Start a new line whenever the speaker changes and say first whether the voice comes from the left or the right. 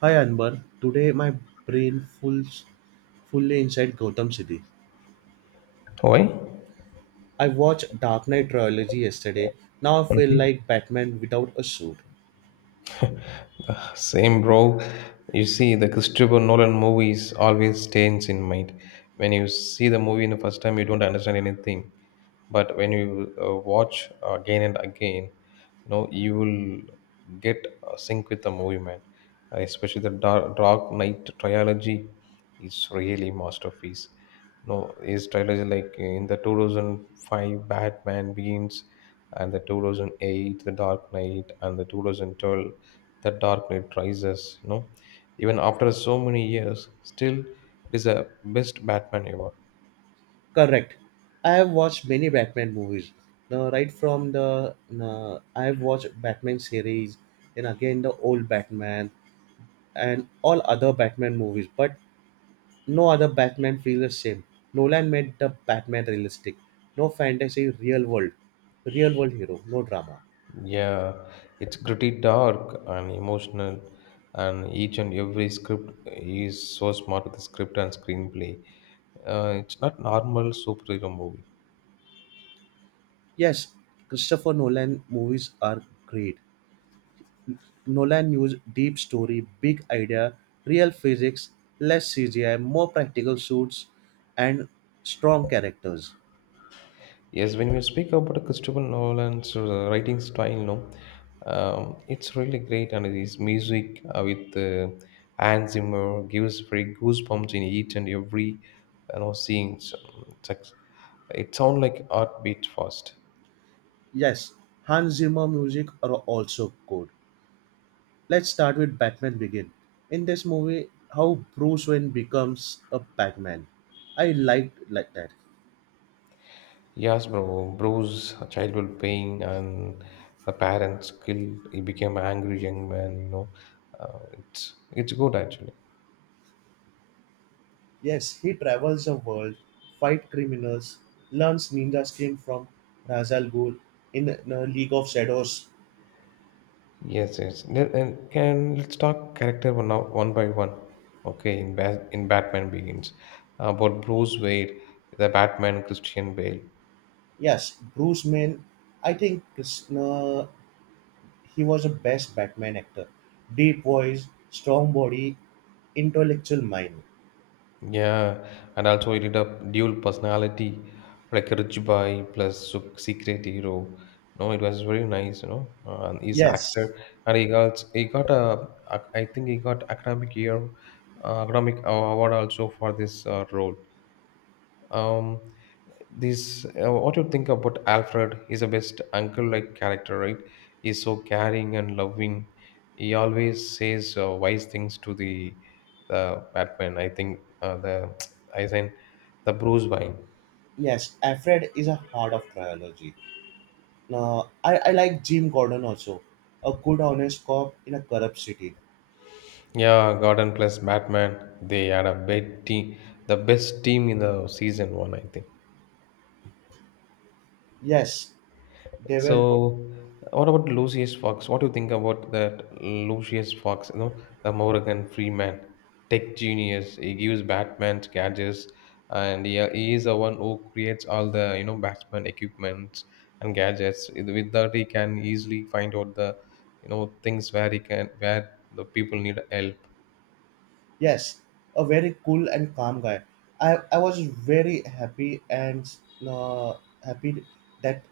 right: Hi Anbar, today my brain full, fully inside Gotham City.
left: Why?
right: I watched Dark Knight trilogy yesterday. Now I feel like Batman without a suit.
left: Same, bro. You see, the Christopher Nolan movies always stays in mind. When you see the movie in the first time, you don't understand anything. But when you watch again and again, you know you will get sync with the movie, man. Especially the Dark Knight trilogy is really masterpiece. No, his trilogy like in the 2005 Batman Begins and the 2008 The Dark Knight and the 2012 The Dark Knight Rises, you know. Even after so many years, still it is a best Batman ever.
right: Correct. I have watched many Batman movies. The right from the I have watched Batman series, and again the old Batman and all other Batman movies. But no other Batman feels the same. Nolan made the Batman realistic. No fantasy, real world hero, no drama.
left: Yeah, it's gritty, dark, and emotional, and each and every script he is so smart with the script and screenplay. It's not normal superhero movie.
right: Yes, Christopher Nolan movies are great. Nolan used deep story, big idea, real physics, less CGI, more practical suits, and strong characters.
left: Yes, when we speak about Christopher Nolan's writing style, no, it's really great, and his music with Hans Zimmer gives very goosebumps in each and every scenes. It's like, it sounds like art beat fast.
right: Yes, Hans Zimmer music are also good. Let's start with Batman Begin. In this movie, how Bruce Wayne becomes a Batman. I liked like that.
left: Yes, bro. Bro's childhood pain and the parents killed. He became an angry young man. You know, it's good actually.
right: Yes, he travels the world, fight criminals, learns ninja skill from Ra's al Ghul in League of Shadows.
left: Yes, yes. And can let's talk character one now, one by one. Okay, in Batman Begins, about Bruce Wayne, the Batman Christian Bale.
right: Yes, Bruce Wayne. I think Krishna, he was the best Batman actor. Deep voice, strong body, intellectual mind.
left: Yeah, and also he did a dual personality, like rich boy plus secret hero. No, it was very nice, you know. And he's
right: Yes,
left: actor, and he got I think he got academic year, academic award also for this role. um this what you think about Alfred? He's a best uncle like character, right? He's so caring and loving. He always says wise things to the Batman. I think the I think the bruce Wayne.
right: yes. Alfred is a heart of trilogy. I like Jim Gordon also, a good honest cop in a corrupt city.
left: Yeah, Gordon plus Batman, they had a big team, the best team in the season one, I think.
right: Yes, they were.
left: So, what about Lucius Fox? What do you think about that Lucius Fox? You know, the Morgan Freeman, tech genius. He gives Batman gadgets, and he is the one who creates all the Batman equipment and gadgets. With that, he can easily find out the things where he can where the people need help.
right: Yes, a very cool and calm guy. I was very happy and uh, happy that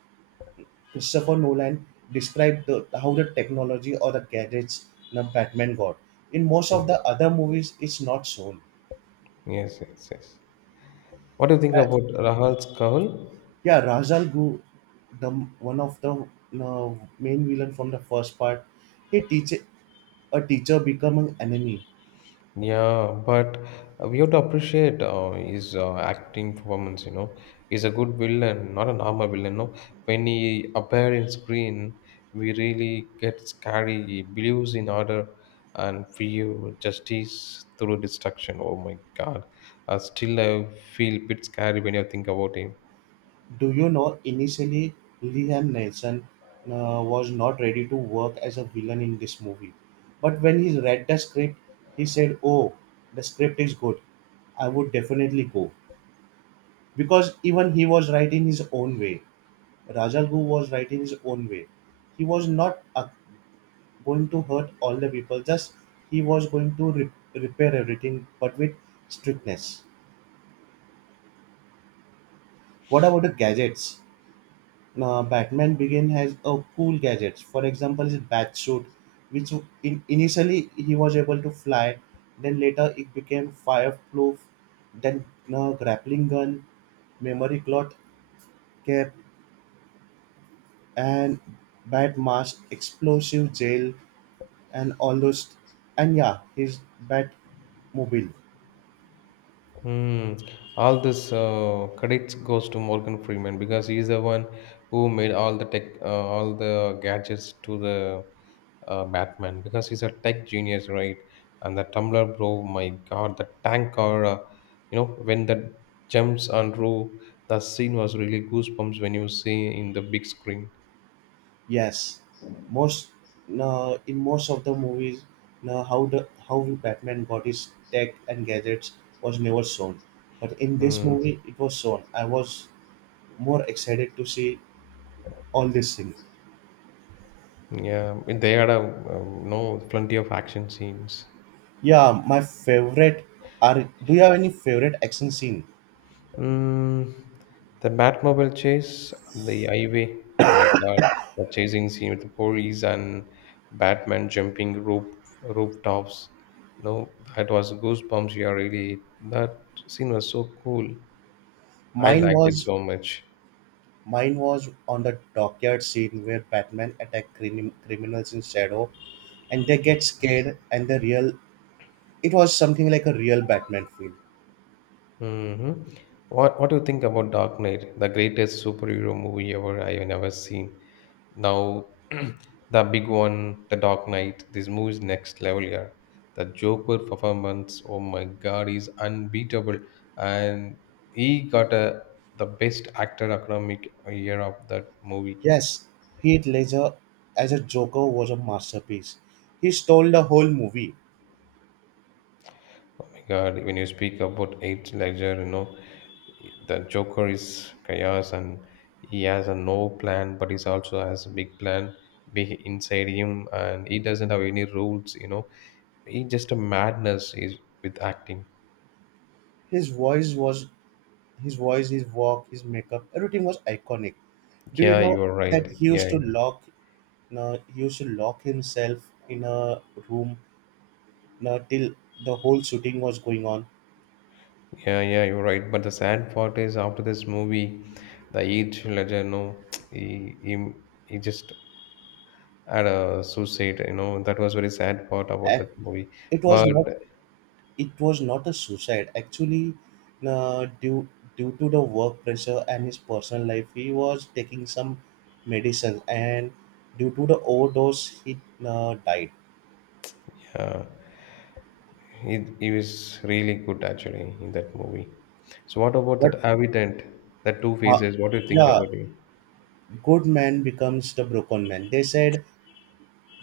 right: Christopher Nolan described the, how the technology or the gadgets in a Batman got. In most of the
left: Yes,
right: other movies, it's not shown.
left: yes, yes, yes. What do you think
right: Uh,
left: about Rahul Kahul?
right: yeah, Razal Gu, the one of the main villain from the first part, he teach a teacher become an enemy.
left: Yeah, but we have to appreciate his acting performance. You know, he's a good villain, not a normal villain. No, when he appeared in screen, we really get scary. He believes in order and fear, justice through destruction. Oh my God! Still, I feel a bit scary when I think about him.
right: Do you know, initially, Liam Nelson was not ready to work as a villain in this movie. But when he read the script, he said, "Oh, the script is good. I would definitely go." Because even he was right in his own way. Rajal Gu was right in his own way. He was not going to hurt all the people, just he was going to repair everything, but with strictness. What about the gadgets? Batman Begin has a cool gadgets. For example, his bat suit, which initially he was able to fly, then later it became fireproof, then grappling gun, memory cloth cap, and bat mask, explosive gel, and all those. And yeah, his bat mobile.
left: Hmm. All this credits goes to Morgan Freeman because he's the one who made all the tech, all the gadgets to the Batman because he's a tech genius, right? And the tumbler, bro, my God, the tank car, you know, when the jumps on roof, the scene was really goosebumps when you see in the big screen.
right: Yes, most no, in most of the movies, no, how the how Batman got his tech and gadgets was never shown, but in this
left: Hmm.
right: movie it was shown. I was more excited to see all this thing.
left: Yeah, they had a no plenty of action scenes.
right: Yeah, my favorite are. Do you have any favorite action scene?
left: Mm, the Batmobile chase on the highway. Oh my God, the chasing scene with the police and Batman jumping rooftops. No, that was goosebumps. Yeah, really, that scene was so cool. I
right: Mine
left: liked it
right: was
left: so much.
right: mine was on the dockyard scene where Batman attack criminals in shadow, and they get scared, and the real it was something like a real Batman feel.
left: Hmm. What do you think about Dark Knight, the greatest superhero movie ever I have never seen? Now, the big one, the Dark Knight. This movie's next level here. The Joker performance, oh my God, is unbeatable, and he got a the best actor economic year of that movie.
right: Yes, Heath Ledger as a Joker was a masterpiece. He stole the whole movie.
left: Oh my God, when you speak about eight ledger, you know, the Joker is chaos and he has a no plan, but he also has a big plan big inside him and he doesn't have any rules, you know. He just a madness is with acting.
right: His voice was his voice, his walk, his makeup, everything was iconic. Do you
left: Yeah,
right: know
left: you're
right: that
left: right.
right: he used
left: Yeah,
right: to lock he used to lock himself in a room till the whole shooting was going on?
left: yeah, yeah, you're right. But the sad part is after this movie, the eight ledger, you know, he, he, he just had a suicide, you know, that was very sad part about
right: And
left: that movie.
right: it was
left: But
right: not, it was not a suicide actually. Due to the work pressure and his personal life he was taking some medicines, and due to the overdose he died.
left: yeah. He was really good actually in that movie. So what about
right: But
left: that Avident, that two
right: uh,
left: faces? What do you think
right: yeah,
left: about him?
right: good man becomes the broken man, they said.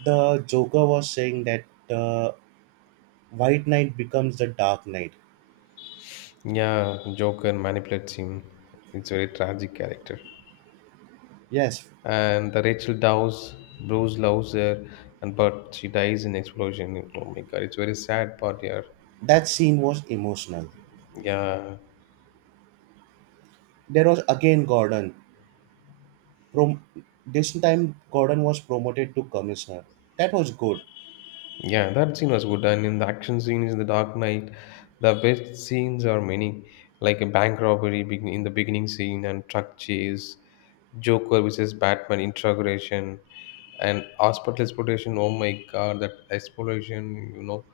right: The Joker was saying that the white knight becomes the dark knight.
left: Yeah, Joker manipulates him. It's a very tragic character.
right: Yes,
left: And the Rachel Dawes, Bruce loves her, and but she dies in explosion. Oh my god, it's very sad part here.
right: that scene was emotional.
left: Yeah,
right: There was again Gordon. Prom- this time Gordon was promoted to commissioner. That was good.
left: yeah, that scene was good. And in the action scenes in the Dark Knight, the best scenes are many, like a bank robbery in the beginning scene and truck chase, Joker versus Batman integration, and hospital exploration. Oh my god, that exploration, you know,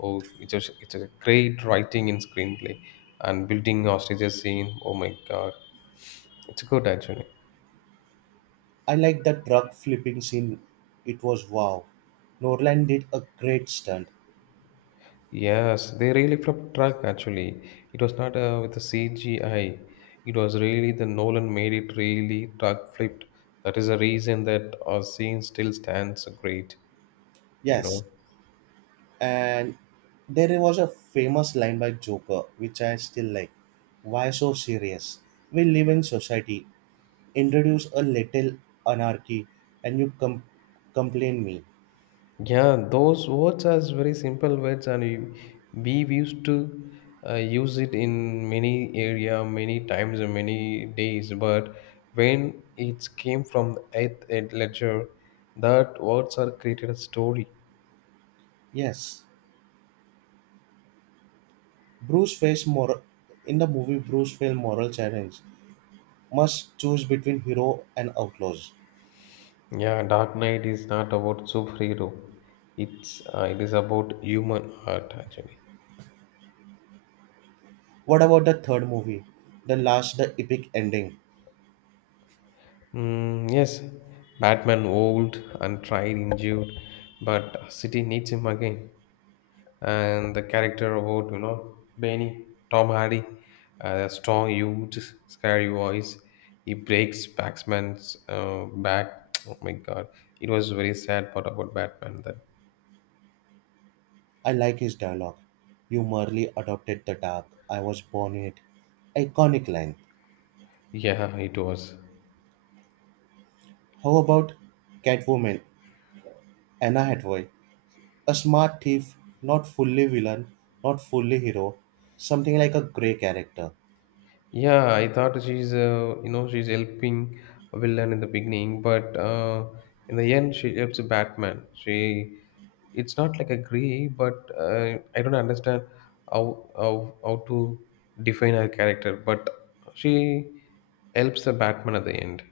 left: oh, it's a great writing in screenplay and building hostages scene. Oh my god, it's good actually.
right: I like that truck flipping scene. It was wow. Norland did a great stunt.
left: Yes, they really flipped track actually. It was not with the CGI. It was really the Nolan made it really track flipped. That is the reason that our scene still stands great. You
right: Yes,
left: know.
right: and there was a famous line by Joker, which I still like. Why so serious? We live in society. Introduce a little anarchy, and you complain me.
left: Yeah, those words are very simple words, and we used to use it in many area, many times, and many days. But when it came from the eighth ed ledger, that words are created a story.
right: Yes, Bruce faced moral in the movie. Bruce faced moral challenge. Must choose between hero and outlaws.
left: Yeah, Dark Knight is not about superhero. It is about human heart actually.
right: What about the third movie? The last, the epic ending.
left: Mm, yes, Batman old and tried injured, but city needs him again. And the character about Benny Tom Hardy, a strong, huge, scary voice. He breaks Batman's back. Oh my God, it was very sad part about Batman that
right: I like his dialogue. You merely adopted the dark. I was born in it. Iconic line.
left: yeah, it was.
right: How about Catwoman, Anna Hathaway? A smart thief, not fully villain, not fully hero. Something like a grey character.
left: Yeah, I thought she's you know she's helping a villain in the beginning, but in the end she helps Batman. She it's not like agree, but I don't understand how to define her character. But she helps the Batman at the end.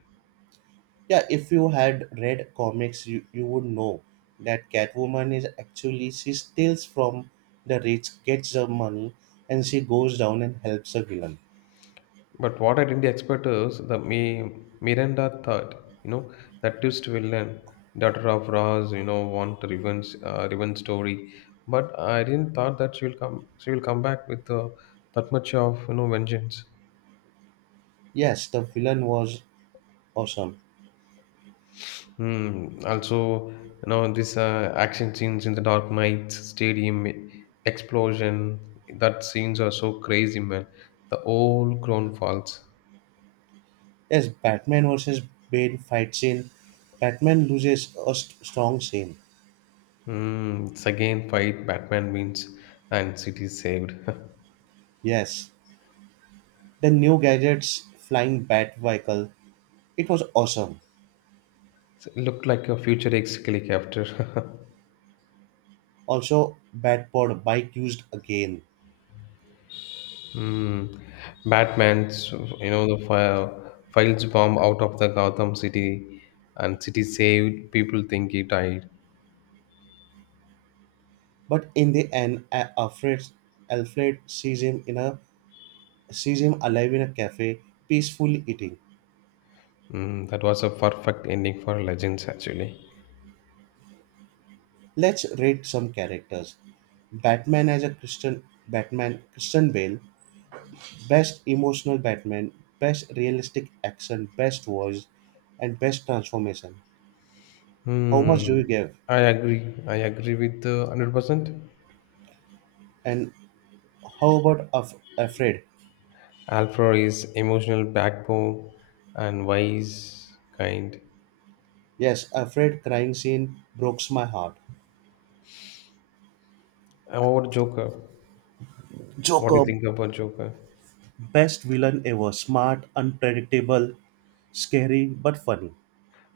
right: Yeah, if you had read comics, you would know that Catwoman is actually, she steals from the rich, gets the money, and she goes down and helps the villain.
left: But what I didn't expect is the Miranda thought, you know, that twist villain, daughter of Roz, you know, want revenge, revenge story. But I didn't thought that she will come. She will come back with that much of vengeance.
right: Yes, the villain was awesome.
left: Hmm. Also, you know, this action scenes in the Dark Knight Stadium explosion. That scenes are so crazy, man. The whole crown falls.
right: Yes, Batman versus Bane fight scene. Batman loses a strong scene.
left: Hmm. It's again fight. Batman wins, and city saved.
right: Yes, the new gadgets, flying bat vehicle. It was awesome.
left: So it looked like a futuristic after.
right: Also, Batpod bike used again.
left: Hmm. Batman's, you know, the fire files bomb out of the Gotham City, and city saved. People think he died.
right: But in the end, Alfred, Alfred sees him in a sees him alive in a cafe, peacefully eating.
left: Hmm. That was a perfect ending for Legends, actually.
right: Let's rate some characters. Batman as a Christian Batman Christian Bale, Best Emotional Batman, Best Realistic Action, Best Voice, and Best Transformation. How much do you
left: Hmm.
right: give?
left: I agree. I agree with the 100%.
right: And how about Afraid?
left: Alfred is emotional backbone and wise, kind.
right: Yes, Afraid crying scene breaks my heart.
left: About Joker, what do
right: Joker,
left: you think about Joker?
right: best villain ever. Smart, unpredictable, scary, but funny.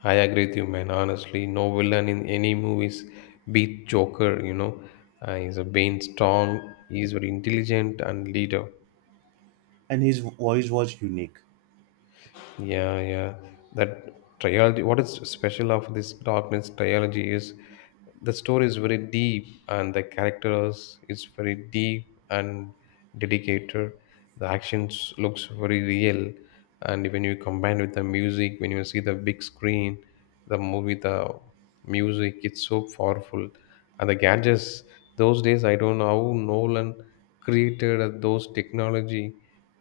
left: I agree with you, man. Honestly, no villain in any movies beat Joker. You know, he's a Bane strong. He's very intelligent and leader.
right: And his voice was unique.
left: Yeah, yeah. That trilogy, what is special of this Darkness trilogy is the story is very deep and the characters is very deep and dedicated. The actions looks very real, and when you combine with the music, when you see the big screen, the movie, the music, it's so powerful. And the gadgets, those days I don't know how Nolan created those technology,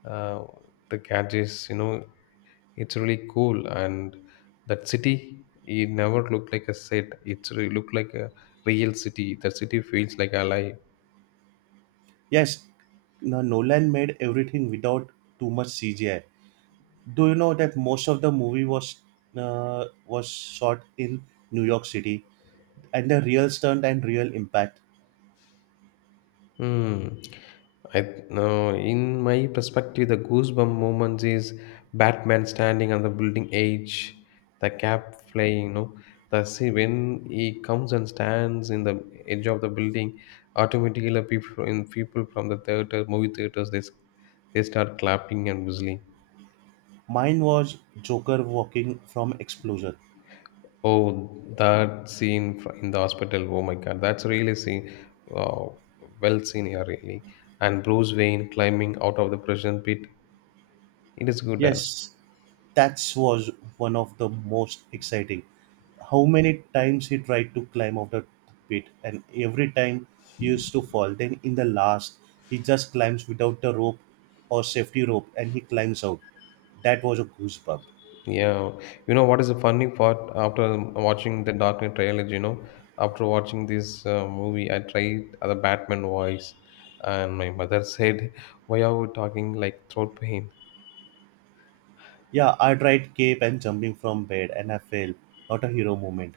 left: uh, the gadgets, you know, it's really cool, and that city it never looked like a set. It's really looked like a real city. The city feels like alive.
right: Yes, Nolan made everything without too much CGI. Do you know that most of the movie was shot in New York City and the real stunt and real impact.
left: Hmm. I no. In my perspective, the goosebump moments is Batman standing on the building edge, the cap flying. You know, the see when he comes and stands in the edge of the building, automatically people from the theater, movie theaters, they start clapping and whistling.
right: Mine was Joker walking from explosion.
left: Oh, that scene in the hospital. Oh my God, that's really seen, uh, well seen here, really. And Bruce Wayne climbing out of the prison pit. It is good also.
right: Yes, that was one of the most exciting. How many times he tried to climb out the pit, and every time he used to fall. Then in the last, he just climbs without the rope or safety rope, and he climbs out. That was a goosebump.
left: Yeah, you know what is the funny part after watching the Dark Knight trailer? You know, after watching this movie, I tried the Batman voice, and my mother said, "Why are we talking like throat pain?"
right: Yeah, I tried cape and jumping from bed, and I fell. Not a hero moment.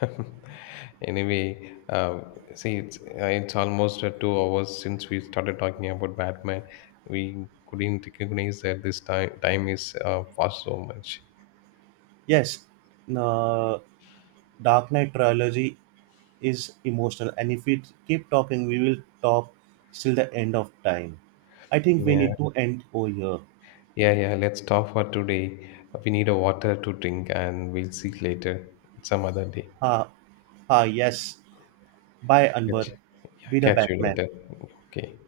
left: Anyway, see, it's almost 2 hours since we started talking about Batman. We couldn't recognize that this time is fast so much.
right: Yes, uh, Dark Knight trilogy is emotional and if we keep talking we will talk till the end of time. I think we
left: Yeah,
right: need to end over here.
left: yeah, yeah. Let's stop for today. We need a water to drink, and we'll see later some other day.
right: Ha ha Yes, bye Anwar.
left: Catch, yeah,
right: Be the
left: catch you
right: Batman.
left: later. Okay.